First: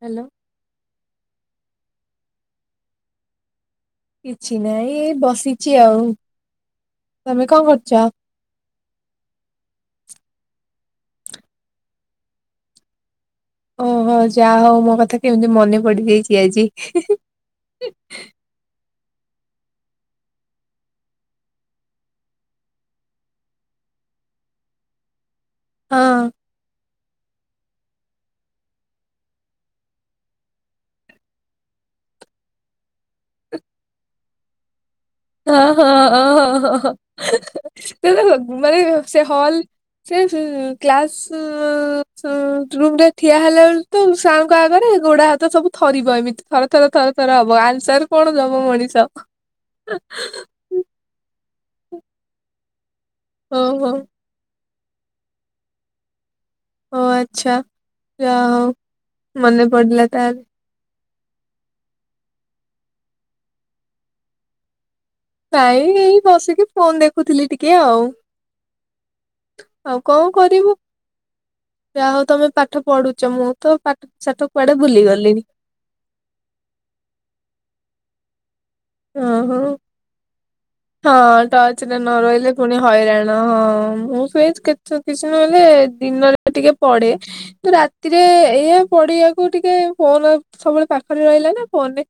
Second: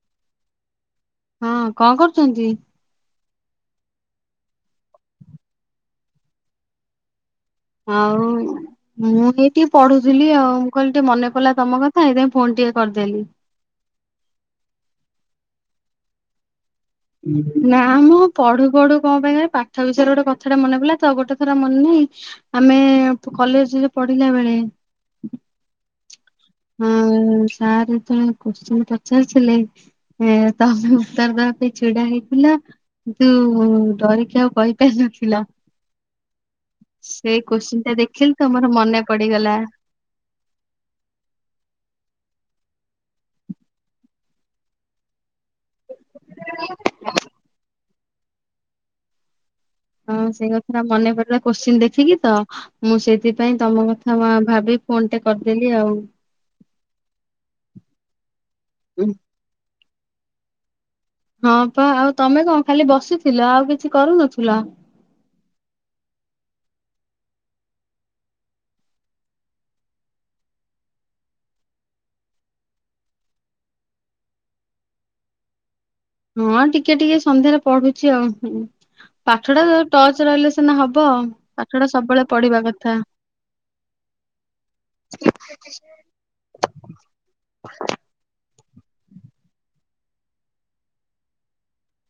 Hello. ହଁ କଣ କରୁଛନ୍ତି। କିଛି ନହିଁ ଏ ବସିଛି ଆଉ। ତମେ କଣ କରୁଛ? ଆଉ ମୁଁ ଏଇଠି ପଢୁ ବୁଝିଲି ଆଉ ମୁଁ କହିଲି ଟିକେ ମନେ ପଡିଲ ତମ କଥା ଏଇଥିପାଇଁ ଫୋନ ଟିକେ କରିଦେଲି। ଓହୋ ଯାହା ହଉ ମୋ କଥା କେମିତି ମନେ ପଡି ଯାଇଛି ଆଜି। ନାଁ ମ ପଢୁ ପଢୁ କଣ ପାଇଁ ପାଠ ବିଷୟରେ ଗୋଟେ କଥାଟା ମନେ ପିଲା ତ ଗୋଟେ ଥର ମନେ ନାହିଁ ଆମେ କଲେଜରେ ପଢିଲା ବେଳେ ହଁ। ହଁ ସାର୍ ଯେତେବେଳେ କୋଶ୍ଚିନ ପଚାରିଥିଲେେ ଏ ତମେ ଉତ୍ତର ଦବା ପାଇଁ ଛିଡା ହେଇଥିଲା କିନ୍ତୁ ଡରିକି ଆଉ କହି ହଁ ହଁ ହଁ ହଁ ସେଇ କୋଶ୍ଚିନ୍ ଟା ହଁ ହ ଦେଖିଲି ତ ମୋର ମାନେ ମନେ ସେ ହଲ ପଡିଗଲା ସେ କ୍ଲାସ ହୁଁ ହୁଁ ରୁମ ରେ ଠିଆ ହେଲା ବେଳ ତ ସାରଙ୍କ ଆଗରେ ଘୋଡାହାତ ତ ସବୁ ଥରିବ ଏମିତି ଥରେ ଥର ଥରେ ଥର ହବ [inaudible] କଣ ଦବ ମଣିଷ ହଁ ସେଇ କଥା ଟା ମନେ ପଡିଲା କୋଶ୍ଚିିନ ଦେଖିକି ତ ମୁଁ ସେଥିପାଇଁ ତମ ଓହୋ କଥା ଭାବି ଫୋନ୍ ଟେ କରିଦେଲି ଆଉ ଓ ଆଚ୍ଛା। ଯାହା ହୋଉ ଉଁ, ମନେ ପଡିଲା ତା ହଁ ପା ଆଉ ତମେ କଣ ଖାଲି ବସିଥିଲ ଆଉ କିଛି କରୁନଥିଲ। ନାଇଁ ଏ ବସିକି ଫୋନ ଦେଖୁଥିଲି ଟିକେ ଆଉ ଆଉ କଣ କରିବୁ ଯା ହଉ ତମେ ପାଠ ପଢୁଛ ମୁଁ ତ ପାଠଶାଠ କୁଆଡେ ଭୁଲିଗଲିଣି। ହଁ ଟିକେ ଟିକେ ସନ୍ଧ୍ୟାରେ ପଢୁଛି ଆଉ ଓ ପାଠ ହୋ ଟା ଟଚ୍ ରହିଲେ ସିନା ହବ। ହଁ ପାଠ ଟଚ୍ ଟା ରେ ନ ସବୁବେଳେ ରହିଲେ ପଢିବା ପୁଣି କଥା ହଇରାଣ ହଁ ମୁଁ ସେ କେ କିଛି ନହେଲେ ଦିନରେ ଟିକେ ପଢେ କିନ୍ତୁ ରାତିରେ ଏଇଆ ପଢିବାକୁ ଟିକେ ଫୋନ ସବୁବେଳେ ପାଖରେ ରହିଲା ନା ଫୋନରେ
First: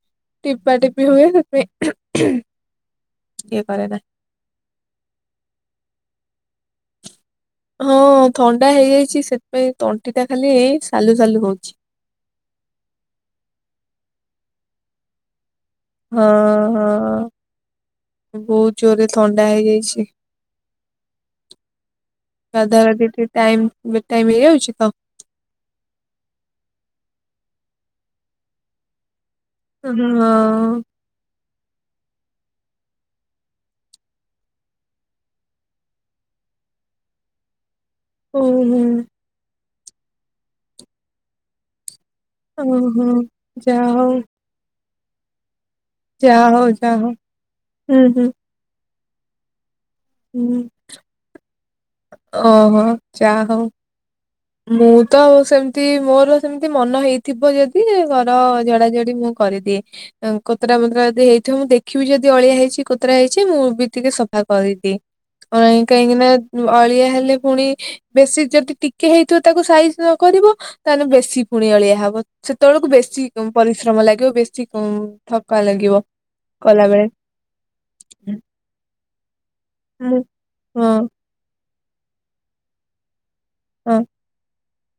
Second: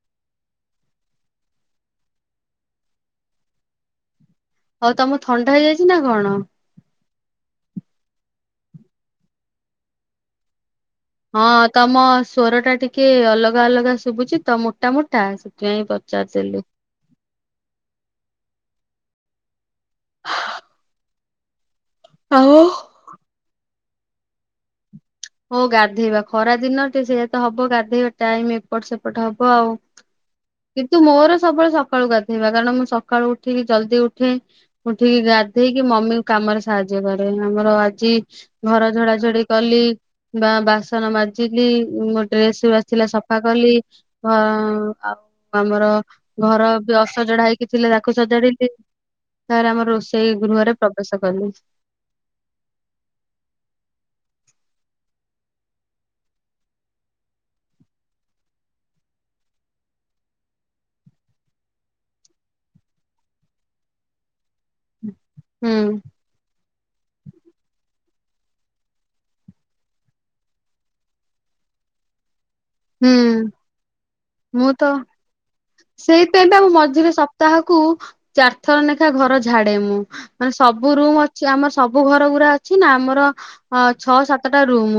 ଟିପା ଟିପି ହୁଏ। [inaudible] କିଏ କରେନା ଆଉ ତମ ଥଣ୍ଡା ହେଇଯାଇଛି ନାଁ କଣ? ହଁ ଥଣ୍ଡା ହେଇଯାଇଛି ସେଥିପାଇଁ ତଣ୍ଟି ଟା ଖାଲି ସାଲୁ ସାଲୁ ହଁ ହଉଛି। ତମ ସ୍ଵର ଟା ଟିକେ ଅଲଗା ଅଲଗା ଶୁଭୁଛି ତ ମୋଟା ମୋଟା ସେଥିପାଇଁ ହଁ ପଚାରିଦେଲି। ହଁ ବହୁତୁ ଜୋରେ ଥଣ୍ଡା ହେଇଯାଇଛି। ଆଉ ଗାଧାଁ ଗାଧି ଠିକି ଟାଇମ ବେଟାଇମ୍ ହେଇଯାଉଛି ତ ହଉ ଗାଧେଇବା ଖରା ଦିନ ଟେ ସେଇଆ ତ ହବ ଗାଧେଇବା ଟାଇମ ଏପଟ ସେପଟ ହବ କଣ ହଁ। କିନ୍ତୁ ମୋର ସବୁବେଳେ ସକାଳୁ ଗାଧେଇବା କାରଣ ମୁଁ ସକାଳୁ ଉଠିକି ଜଲ୍ଦି ଉଠେ ମୁଁ ଉଠିକି ଗାଧେଇକି ମମି କାମରେ ସାହାଯ୍ୟ କରେ ଆମର ଓହୋ ଘର ଝଡା ଝଡି କଲି ବା ବାସନ ମାଜିଲି ଗୋଟେ ଡ୍ରେସଗୁଡା କ ଥିଲା ଓହୋ ସଫା କଲି ଯାହା ହଉ ଓ ଅଁ ଆଉ ଆମର ଯାହା ଘର ହଉ ବି ଯାହା ହଉ ଅସଜଡା ହେଇକି ଥିଲେ ହୁଁ ତାକୁ ସଜାଡିଲି ସରେ ଆମର ରୋଷ ହଁ ଓହୋ ଯା ହଉ ମୁଁ ତ ସେମତି ମୋର ସେମତି ମନ ହେଇଥିବ ଯଦି ଘର ଜଝଡାଜଡି ମୁଁ କରିଦିଏ କତରା ମତରା ଯଦି ହେଇଥିବ ମୁଁ ଦେଖିବି ଯଦି ଅଳିଆ ହେଇଛି କୋତରା ହେଇଛି ମୁଁ ବି ଟିକେ ସଫା କରିଦିଏ। ହୁଁ କାହିଁକିନା ଅଳିଆ ହେଲେ ପୁଣି ବେଶୀ ଯଦି ଟିକେ ହେଇଥିବ ତାକୁ ସାଇଜ ନ କରିବ ତାହେଲେ ବେଶୀ ପୁଣି ଅଳିଆ ହବ ସେତେବେଳକୁ ହୁଁ ବେଶୀ ପରିଶ୍ରମ ଲାଗିବ ବେଶୀ ମୁଁ ତ ଥକା ଲାଗିବ ସେଇଥିପାଇଁ ବା ମୁଁ କଲାବେଳେ ମଝିରେ ସପ୍ତାହକୁ ଚାରିଥର ଲେଖା ଘର ଝାଡେ ମୁଁ ମାନେ ସବୁ ହଁ ରୁମ ଅଛି ଆମର ସବୁ ଘର ଗୁରା ଅଛି ନା ଆମର ଅ ହଁ ଛଅ ସାତ ଟା ରୁମ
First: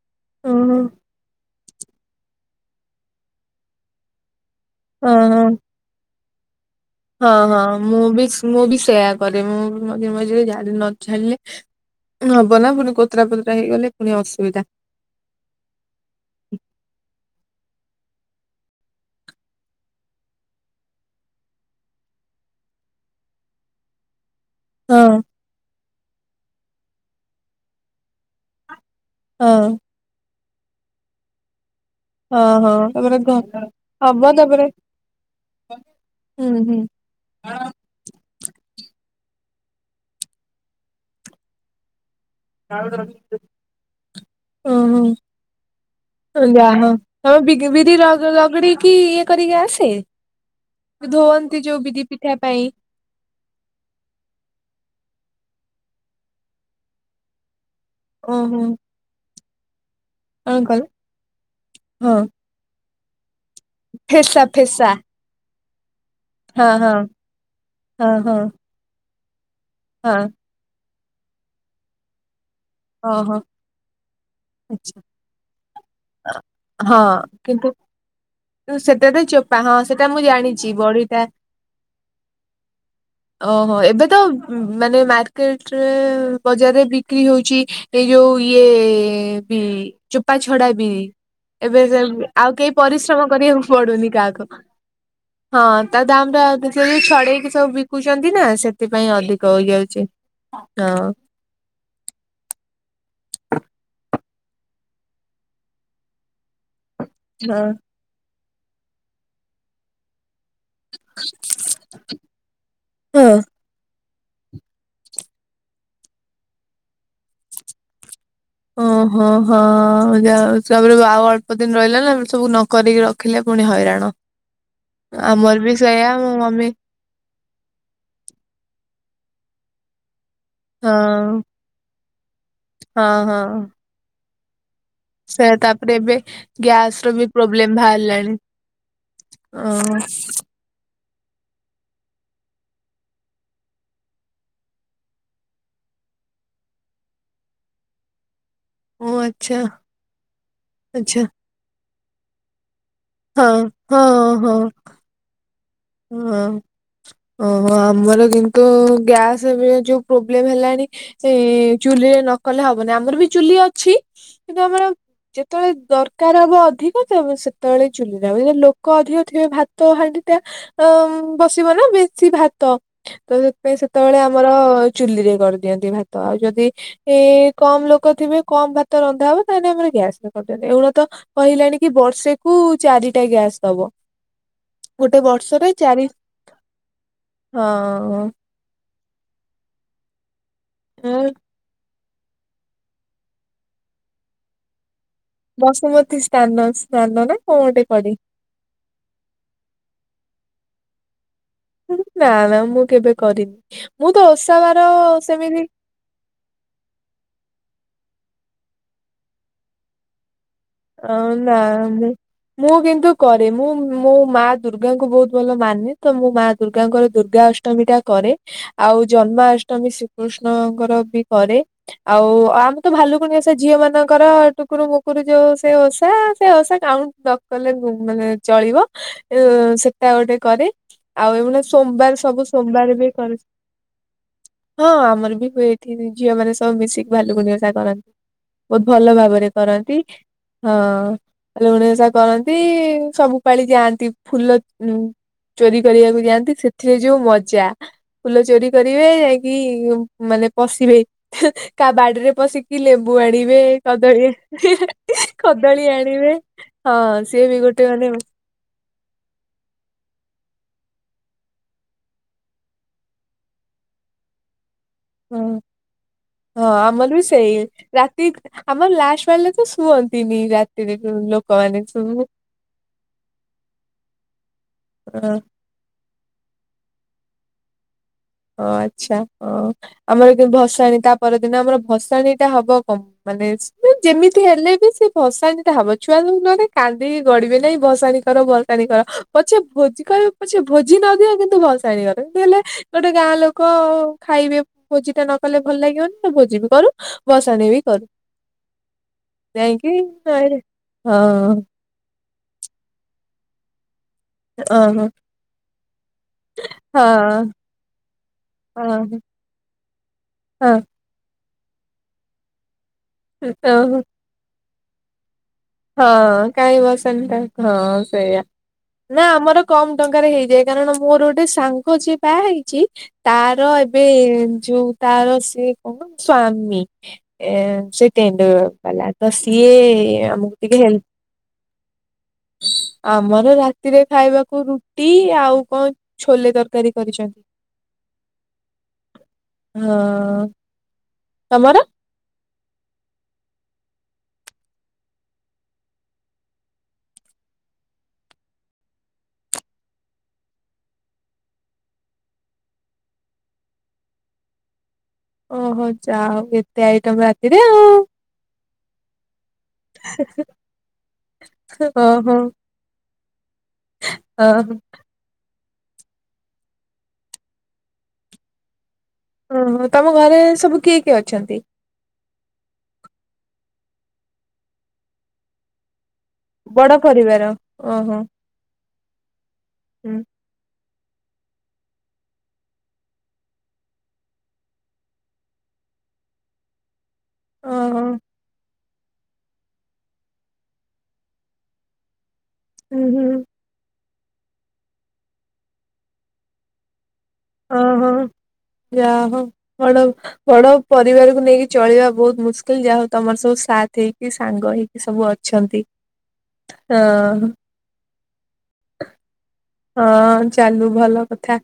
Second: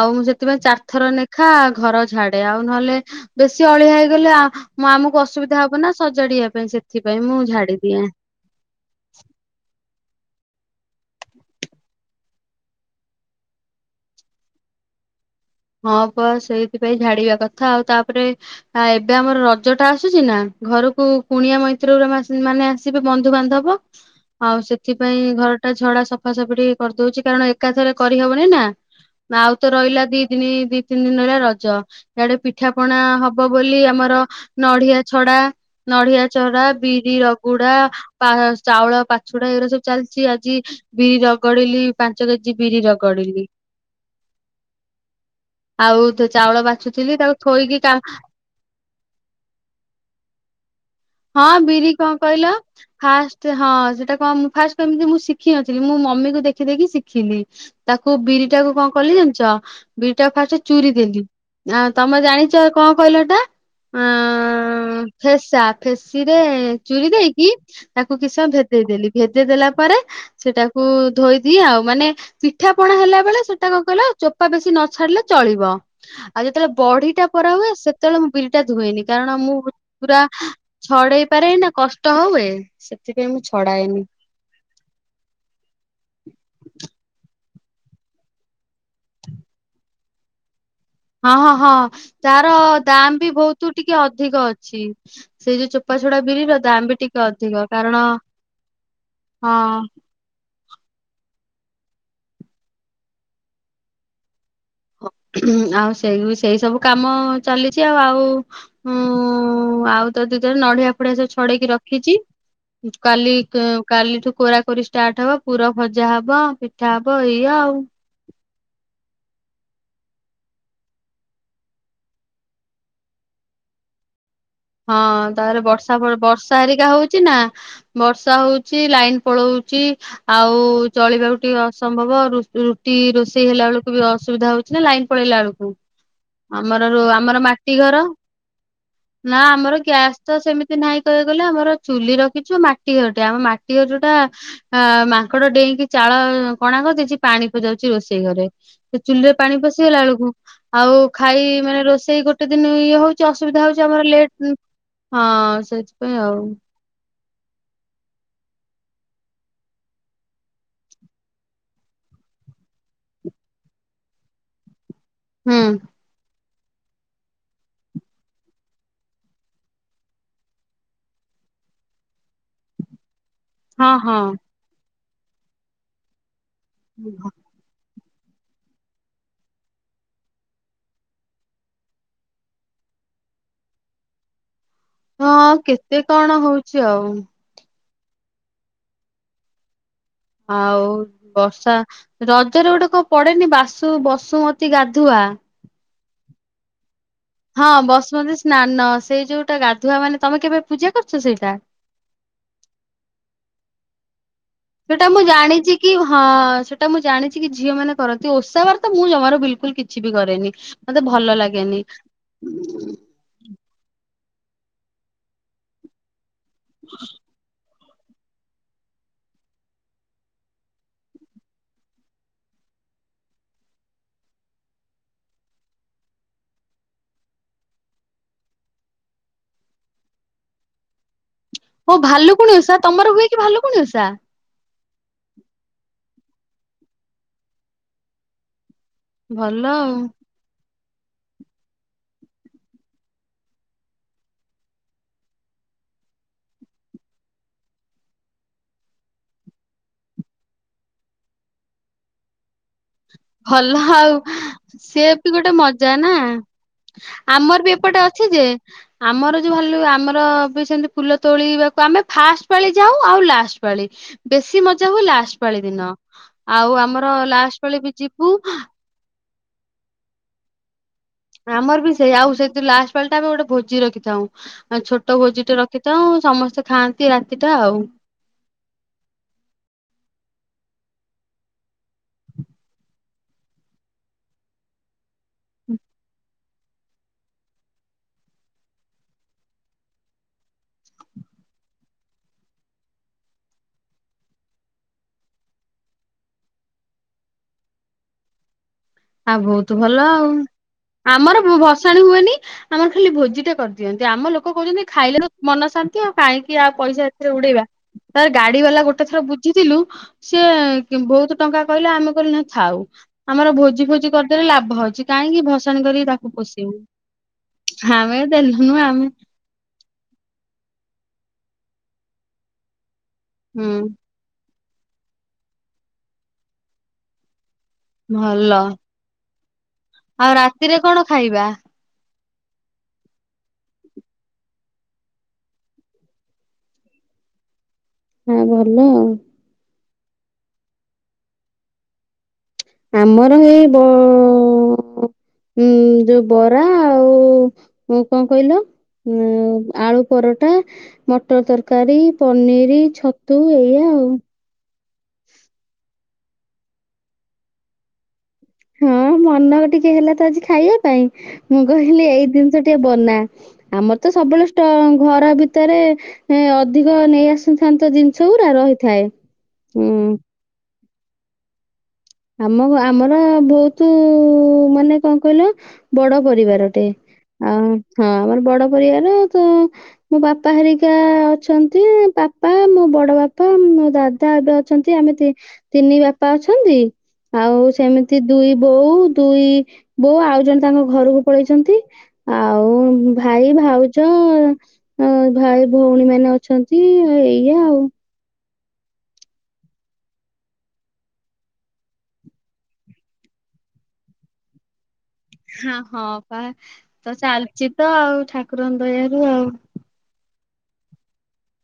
ଆଉ ମୁଁ ସେଥିପାଇଁ ଓହୋ ଚାରି ଥର ଲେଖା ଘର ଝାଡେ ଆଉ ନହେଲେ ବେଶୀ ଅଳିଆ ହେଇଗଲେ ଆ ମୁଁ ଆମକୁ ହଁ ହଁ। ଅସୁବିଧା ହବ ନା ସଜ ଚଢିବା ପାଇଁ ସେ ହଁ ହଁ ମୁଁ ବି ମୁଁ ବି ସେୟା କରେ ମୁଁ ବି ମଝିରେ ମଝିରେ ଯାଏ ନଝାଡ଼ିଲେ ହବ ନା ପୁଣି କତରା ପତରା ହେଇଗଲେ ପୁଣି ଅସୁବିଧା ହଁ ବ ସେଇଥିପାଇଁ ଝାଡିବା କଥା କଥା ଆଉ ତାପରେ ଆ ଏବେ ଆମର ରଜ ଟା ଆସୁଛି ନା ଘରକୁ କୁଣିଆ ମୈତ୍ରୀରେ ମାନେ ଆସିବେ ବନ୍ଧୁବାନ୍ଧବ ଆଉ ସେଥିପାଇଁ ହଁ ଘରଟା ଝଡା ସଫାସଫରି କରିଦଉଛି କାରଣ ଏକାଥରେ କରିହବନି ନା ହଁ ଆଉ ତ ରହିଲା ଦି ଦ ଦି ଦି ତିନି ଦିନ ରହୀଲା ରଜ ଇଆଡେ ହଁ ପିଠା ହଁ ପଣା ତାପରେ ଘ ହବ ବୋଲି ଆମର ହବ ତାପରେ ନଡିଆ ଛଡା ନଡିଆ ହୁଁ ଛଡ଼ା ହୁଁ। ବିରି ରଗୁଡା ଚାଉଳ ପାଚୁ ଏପଟେ ଏଗୁରା ସବୁ ଚାଲିଛି ଆଜି ବି ରାଗୁଡିଲି। ପାଞ୍ଚ କେଜି ବିରି ରଗଡିଲି। ଓହୋ [inaudible] ଆଉ ଚାଉଳ ଯା ହଉ ବାଛୁଥିଲି ତାକୁ ତମେ ବିରି ଥୋଇକି ବିରି କା [inaudible] ରଗ ରଗଡିକି ଇଏ କରିକି ଆସେ? ହଁ ଧୁଅନ୍ତି ଯୋଉ ବିରି କଣ ପିଠା କହିଲ ପାଇଁ ଫାଷ୍ଟ ହଁ ସେଟା କଣ ମୁ ଫାଷ୍ଟ କେମିତି ମୁଁ ଶିଖିନଥିଲି ମୁଁ ମମିକୁ ଦେଖି ଦେଖି ଶିଖିଲି। ତାକୁ ବିରି ଓହୋ ଟାକୁ କଣ କଲି ଜଣିଛ? ହ ବିଇଟା ଫାଷ୍ଟ କଣ କହିଲ ଚୁରି ଦେଲି ଆଉ ତମେ ଜାଣିଛ କଣ କହିଲ ହେଟା? ଫେଶା ଫେଶା ଫେସି ରେ ଚୁରି ଦେଇକି ହଁ ତାକୁ କି ହଁ ସମୟ ଭେଦେଇଦେଲି। ଦେଇ ଦେଲା ପରେ ହଁ ସେଟାକୁ ଧୋଇଦିଏ ଆଉ ମାନେ ପିଠା ପଣା ହେଲା ଓହୋ ବେଳେ ସେଟା କଣ କହିଲ ଚୋପ ବେଶ ନ ଆଚ୍ଛା। ଛିଲେ ଚଳିବ ଆଉ ଯେତେବେଳେ ହଁ ବଢିଟା ପରା କିନ୍ତୁ ହୁଏ ସେତେବେଳେ ମୁଁ ବି ସେଟା ତ ଚୋପା ହଁ ସେଟା ମୁଁ ଜାଣିଛି ବଢିଟା ଛଡେଇ ପାରେନି ନା କଷ୍ଟ ହୁଏ ସେଥିପାଇଁ ମୁଁ [inaudible] ଓହୋ ଛଡାଏନି। ଏବେ ତ ମାନେ ମାର୍କେଟରେ ବଜାରରେ ବିକ୍ରି ହୁ ହୋଛି ଏଇ ଯୋଉ ଇଏ ବି ଚୋପା ଛଡା ବିରି ହଁ ହଁ ହଁ ଏବେ ସେ ଆଉ ତାର କେହି ଦାମ ପରିଶ୍ରମ ବି କରିବାକୁ ବହୁତ ଟିକେ ପଡୁନି ଅଧିକ କାହାକୁ ଅଛି। ସେଇ ହଁ ଯୋଉ ଚୋପା ତା ଛଡା ଦାମ ଟା ବିରିର ଦାମ ବି ଟିକେ ଛଡେଇକି ଅଧିକ ସବୁ କାରଣ ବିକୁଛନ୍ତି ନା ସେଥିପାଇଁ ଅଧିକ ହଁ ହେଇଯାଉଛି। ହଁ। [inaudible] ହୁଁ ଆଉ ସେଇ ସେଇ ସବୁ କାମ ହଁ। ଚାଲିଛି ଆଉ ଆଉ ହୁଁ ଉଁ ଉଁ ଆଉ ଯଦି ନଡିଆ ଫଡିଆ ସବୁ ଛଡେଇକି ରଖିଛି କାଲି ହଁ। କାଲିଠୁ କୋରା କୋରି ଷ୍ଟାର୍ଟ ହବ ପୁରା ଭଜା ହବ ପିଠା ହବ ଇଏ ଆଉ ଓହୋ ହୋ ହଁ ହଁ [unintelligible] ଆଉ ଅଳ୍ପ ଦିନ ରହିଲା ନା ସବୁ ନକିକି ରଖିଲେ ପୁଣି ହଇରାଣ। ହଁ ଆମର ତାହେଲେ ବି ବର୍ଷା ସେଇଆ ମୋ ବର୍ଷା ମମି ହେରିକା ହଉଛି ନା ବର୍ଷା ହଉଛି ଲାଇନ ପଳଉଛି। ଆଉ ଚଳିବାକୁ ହଁ ଟିକେ ଅସମ୍ଭବ ରୁଟି ହଁ ହଁ ରୋଷେଇ ହେଲା ବେଳକୁ ବି ଅ ସୁବିଧାଉ ସେ ତାପରେ ଏବେ ଆମର ଗ୍ୟାସ ରୋ ର ବି ଆମର ମାଟି ପ୍ରୋବ୍ଲେମ ଘର ବାହାରିଲାଣି। ନା ଓ ଆମର ଗ୍ୟାସ ତ ସେମିତି ନାହିଁ ହେଇଗଲେ ଆମର ଚୁଲି ରଖିଛୁ ମାଟି ଘରଟେ ଆମ ମାଟି ଘର ଯୋଉଟା ଅ ମାଙ୍କଡ ଡେଇଁକି ଚାଳ କଣାକ ଦେଇଛି ପାଣି ପ ଯାଉଛି ରୋଷେଇ ଘରେ? ସେ ଓ ଚୁଲି ରେ ପାଣି ଆଚ୍ଛା ପଶିଗଲା ବେଳକୁ ଆଉ ଆଚ୍ଛା ଖାଇ ମାନେ ରୋଷେଇ ସେଇ ଗୋଟେ ଦିନ। ଇ ହଉଛି ଅୁବିଧା ହଉଛି ମର ଲ ହଁ। ଆର୍ ସେଥିପାଇଁ ଆଉ। ହଁ। ଓହୋ, ଆମର କିନ୍ତୁ ଗ୍ୟାସ ଯୋଉ ପ୍ରୋବ୍ଲେମ ହେଲାଣି ସେ ଚୁଲିରେ ନ କଲେ ହବନି । ଆମର ବି ଚୁଲି ଅଛି କିନ୍ତୁ ଆମର ହୁଁ ଯେତେବେଳେ ଦରକାର ହବ ଅଧିକ ତାପ୍ରେ ସେତେବେଳେ ଚୁଲିରେ । ଆଉ ଏ ଲୋକ ଅଧିକ ଥିବେ, ଭାତ ହାଣ୍ଡି ଟ ଅ ଆଉ ବସିବ ନା ବି ଛି, ଭାତ । ତ ସେଥିପାଇଁ ହଁ ହଁ ସେତେବେଳେ ଆମର ଚୁଲିରେ କରିଦିଅନ୍ତି ଭାତ ଆଉ ଯଦ୍ ଏ ଏ କମ ଲୋକ କଉ ଥିବେ କମ ଭାତ ରନ୍ଧା ହବ ତାହେଲେ ଆମର ଗ୍ୟାସରେ କରି ଦିଅନ୍ତି, ଏଇନେ ତ କହିଲେଣି କି ବର୍ଷେକୁ ଚାରିଟା ଗ୍ୟାସ୍ ଦବ । ହଁ କେତେ କଣ ହଉଚି। ଆଉ । ହଁ । ଆଉ, ବର୍ଷା ରଜରେ ଗୋଟେ କଣ ପଡେନି ବାସୁ ବସୁମତୀ ଗାଧ ବସୁମତୀ । ତାନସ୍। ହଁ ବସୁମତୀ ସ୍ନାନ ସେଇ ଯଉଟା ଗାଧୁଆ ମାନେ ତମେ କେବେ ପୂଜା କରଚ ସେଇଟା? [unintelligible] ନା ନା ମୁଁ କେବେ କରିନ । ମୁଁ ତ ଓଷା ବାର ସେଟା ମୁଁ ସେମିତି ଜାଣିଚି କି ହଁ ସେଟା ମୁଁ ଜାଣିଚି କି ଝିଅ ମାନେ କରନ୍ତି ଓଷା ବାର ତ ମୁଁ ଜମାରୁ ବିଲକୁଲ କିଛି ବି କରେନି । ଅ ନା ମୁଁ, ମୁଁ କିନ୍ତୁ କରେ ମୁଁ ମୋ ମା ଦୁର୍ଗାଙ୍କୁ ବହୁତ ଭଲ ମାନି ତ ମୁଁ ମା ଦୁର୍ଗାଙ୍କର ଦୁର୍ଗା ଅସ୍ ଅଷ୍ଟମୀ ଟା କରେ, ଆଉ ଜନ୍ମାଷ୍ଟମୀ ଶ୍ରୀକୃଷ୍ଣଙ୍କର ବି କରେ, ଆଉ ଆମେ ତ ଭାଲୁକୁଣି ଓଷା ଝିଅ ମାନଙ୍କର ଟୁକୁରୁ ମୁକୁରୁ ଜଷ୍ଟ୍ ସେ ଓଷା, ସେ ଓଷା କାଉ ନକଲେ ମ ମାନେ ଚଳିବ, ଏ ସେଟା ଗୋଟେ କରେ । ହଁ, ଭାଲୁ କୁଣି ଓଷା ତମର ହୁଏ କରେ କି ଭାଲୁ କୁଣି ଓଷା? ହଁ ଆମର ବି ହୁଏ ଏଠି ଝିଅ ମାନେ ସବୁ ମିଶିକି ଭାଲୁକୁଣି ଓଷା କରନ୍ତି । ବହୁତ ଭଲ ଭାବରେ କରନ୍ତି । ହଁ ଲୁଣି ଓଷା କରନ୍ତି, ସବୁ ପାଳି ଯାଆନ୍ତି ଫୁଲ ଉମ୍ ଚୋରି କରିବାକୁ ଯାଆନ୍ତି, ସେଥିରେ ଯୋଉ ମଜା, ଫୁଲ ଚୋରି କରିବେ ଯାଇକି ମାନେ ପଶିବେ କା ବାଡିରେ ପଶିକି ଲେମ୍ ବୁଆଡିବେ କଦଳୀ ହିଁ ହିଁ। ସେ ବି ଗୋଟେ ମଜା ନା, ସିଏ ଆମର ବି ଗୋଟେ ଏପଟେ ମାନେ ଅଛି ଯେ ଆମର ଯୋଉ ଭାଲୁ ଆମର ବି ସେମିତି ଫୁଲ ତୋଳିବାକୁ ଆମେ ଫାଷ୍ଟ ପାଳି ଯାଉ ଆଉ ଲାଷ୍ଟ ପାଳି । ବେଶି ମ ମଜା ହୁଏ ଲାଷ୍ଟ ହଁ ପାଳି ଦିନ। ଆଉ ଆମର ଲାଷ୍ଟ ପାଳି ବି ଯି ଦିକ୍ ଆମ ଲା ଲାଷ୍ଟ ପାଳିରେ ତ ଶୁଅନ୍ତିନି ରାତ ଆମର ବି ସେଇଆ ଆଉ ସେଇ ଯୋଉ ଲାଷ୍ଟ ପାଳି ଟା ଆମେ ଗୋଟେ ଭୋଜି ରଖିଥାଉ ଛୋଟ ଅ ଭୋଜି ଟେ ରଖିଥାଉ ସମସ୍ତେ ଖାଆନ୍ତି। ରାତିଟା ଆଉ । ଓ ଆଚ୍ଛା ଓ ଆମର କିନ୍ତୁ ଭସାଣି ତା ପରଦିନ ଆମର ଭସାଣି ଟା ହବ କ ମାନେ ଯେମିତି ହେଲେ ବି ସେ ଭସାଣି ଟା ହବ ଛୁଆ ନ ହେଲେ କାନ୍ଦିକି ଗଡିବେ ନାଇଁ ଭସାଣି କର ଭସାଣି କର ପଛେ ଭୋଜି କର ପଛେ ଭୋଜି ନଦିଅ କିନ୍ତୁ ଭସାଣି କର ହେଲେ ଗୋଟେ ଗାଁ ଲୋକ ଖାଇବେ ଭୋଜି ଟା ନ କଲେ ଭଲ ଲାଗିବନି ତ ଭୋଜି ବି କରୁ ଭସାଣି ବି କରୁ। ଆଉ ବହୁତ ଯାଇକି ଭଲ ଆଉ ନଈରେ ଆମର ବ ହଁ ଭସାଣି ହୁଏନି ଆମର ଖାଲି ଭୋଜି ଟା କରିଦିଅ ଯେ ଆମ ଲୋକ କହୁଛନ୍ତି ଓହୋ ଖାଇଲେ ମନ ଶାନ୍ତି ଆଉ କାହିଁକି ଆଉ ପଇସା ହଁ ଏଥିରେ ଉଡେଇବା ତାର ଗାଡି ବାଲା ଗୋଟେ ହଁ ଥର ବୁଝିଥିଲୁ ସିଏ ହଁ ବହୁତ ଟଙ୍କା କହିଲେ ଆମେ କହିଲୁ ନାଇଁ ଥାଉ । ଆମର ଭୋଜି ଭୋଜି ଓହୋ ଭୋଜି କରିଦେଲେ ଲାଭ ଅଛି । କାହିଁକି ଭ ହଁ କାଇଁ ଭସାଣି କାହିଁ ହଁ ଆମେ ସେଇଆ ଦେଲୁନୁ ଆମେ ନା ଆମର କମ ଟଙ୍କାରେ ହେଇଯାଏ କାରଣ ମୋର ଗୋଟେ ସାଙ୍ଗ ଯିଏ ବାହା ହେଇଛି ହୁଁ ତାର ଏବେ ଯୋଉ ତାର ସିଏ କଣ ସ୍ଵାମୀ ଏ ସେ ଟେଣ୍ଡ ଭଲ ବାଲା। ଦସ୍ ସିଏ ଆଉ ଆମ ରାତିରେ କଣ ଖାଇବା । ଆମର ରାତିରେ ଖାଇବାକୁ ରୁଟି ଆଉ କଣ ଛୋଲେ ତରକାରୀ କରିଛନ୍ତି। ହଁ ଭଲ ଆଉ। ହଁ। ତମର? ଆମର ଏଇ ବ ଉ ଯୋଉ ବରା ଆଉ କଣ କହିଲ ଉ ଆଳୁ ପରଟା ମଟର ତରକାରୀ ପନିର ଛତୁ ଏଇଆ ଆଉ। ଓହୋ ଯାହା ହଉ ଏତେ ଆଇଟମ ରାତିରେ ଆଉ। ହଁ ମ ନ ଟିକେ ହେଲା ତ ଆଜି ଖାଇବା ପାଇଁ ମୁଁ କହିଲି ଏଇ ଓହୋ ଜିନିଷ ଟିକେ ବନା ଆମର ତ ସବୁବେଳେ ଓହୋ ଷ୍ଟକ ଘର ଆଗରେ ତରେ ଅଧିକ ନେଇ ଆସିଥାନ୍ତେ ଜିନିଷ ଗୁରା ରହିଥାଏ । ହଁ ହଁ ତମ ଘରେ ସବୁ କିଏ ଅଛନ୍ତି। ଆମ ଆମର ବହୁତ ମାନେ କଣ କହିଲ ବଡ ପରିବାରଟେ ବଡ ପରିବାର ଆଉ ହଁ ଓହୋ ଆମର ବଡ ପରିବାର ତ ହୁଁ ମୋ ବାପା ହେରିକା କା ଅଛନ୍ତି ବାପା ମୋ ବଡ ବାପା ମୋ ଦାଦା ଏବେ ଅଛନ୍ତି ଆମେ ଆମେ ତିନି ବାପା ଅଛନ୍ତି ଆଉ ଓହୋ ସେମିତି ଦୁଇ ବୋଉ ଦୁଇ ବୋଉ ଆଉ ଜଣେ ତାଙ୍କ ଘରକୁ ପଳେଇଛନ୍ତି। ଆଉ ହୁଁ ଉମ ହୁଁ ଭାଇ ଭାଉ ହୁଁ ଭାଇ ଭଉଣୀ ମାନେ ଅଛନ୍ତି ଆଉ ଏଇ ଈଆ ଆଉ ଯା ହଉ ବଡ ହ ବଡ ପରିବାରକୁ ନେଇକି ଚଳିବା ବହୁତ ମୁସ୍କିଲ ଯାହା ହଉ ତମର ସବୁ ସାଥ ହେଇକି ସାଙ୍ଗ ହେଇକି ସବୁ ହାଁ ଅଛନ୍ତି ହଁ ପା ତ ହଁ ଚାଲିଚ ତ ଆଉ ଙ୍କର ଦୟାରୁ ଆଉ ହଁ ଚାଲୁ ଭଲ କଥା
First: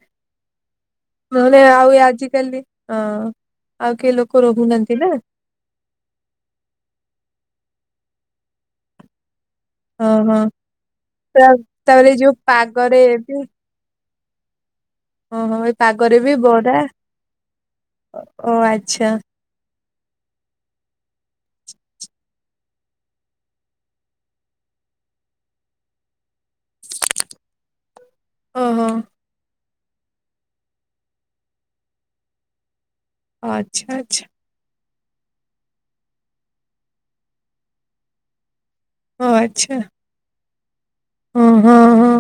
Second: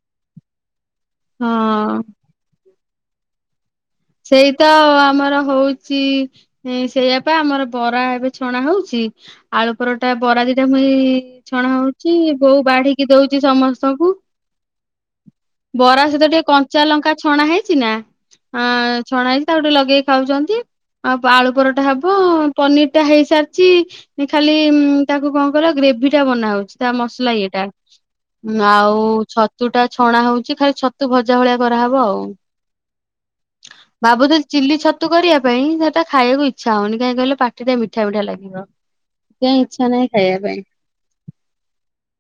ମାନେ ଆଉ ଆଜିକାଲି ଅ ଅଁ ସେଇ ତ ଆମର ହଉଚି ଉମ ସେଇଆ ପା ଆମର ବରା ଏବେ ଛଣା ହଉଛି ଆଳୁ ପରଟା ହଁ ହଁ ବରା ଦିଟା ମୁଇଁ ତା- ଛଣା ତାପରେ ଏଇ ହଉଛି ଯୋଉ ବୋଉ ପାଗରେ ବାଢିକି ବି ଦଉଚି ସମସ୍ତଙ୍କୁ ଓହୋ ଏଇ ବରା ପାଗରେ ସହିତ ବି ଟିକେ ବରା କଞ୍ଚା ଲଙ୍କା ଛଣା ହେଇଚି ନା? ଓ ଆ ଆ ଆଚ୍ଛା ଛଣା ହେଇଚି ତାକୁ ଗୋଟେ ଲଗେଇକି ଖାଉଚନ୍ତି ଆଉ ଆଳୁ ପରଟା ହବ ପନିର ଟା ହେଇସାରିଚି ଖାଲି ଉମ ତାକୁ କ ଣ କହିଲ ଗ୍ରେଭି ଟା ବନାହଉଛି ତା ମସଲା ଇଏଟା। ଓହୋ ଆଉ ଛ ଛତୁ ଟା ଛଣା ହଉଚି ଖାଲି ଛତୁ ଭଜା ଭଳିଆ କରାହେବ ଆଉ। ଆଚ୍ଛା ଆଚ୍ଛା ବାବୁ ତ ଚିଲ୍ଲୀ ଛତ ତୁ କରିବା ପାଇଁ ସେଟା ଖାଇବାକୁ ହଉନି ଇଚ୍ଛା କାଇଁ କହିଲ ପାଟିଟା ମିଠା ମିଠା ଲାଗିବ। ଥି ପାଇଁ ଇଚ୍ଛା ନାଇଁ ଖାଇବା ପାଇଁ। ହଁ ହଁ ହଁ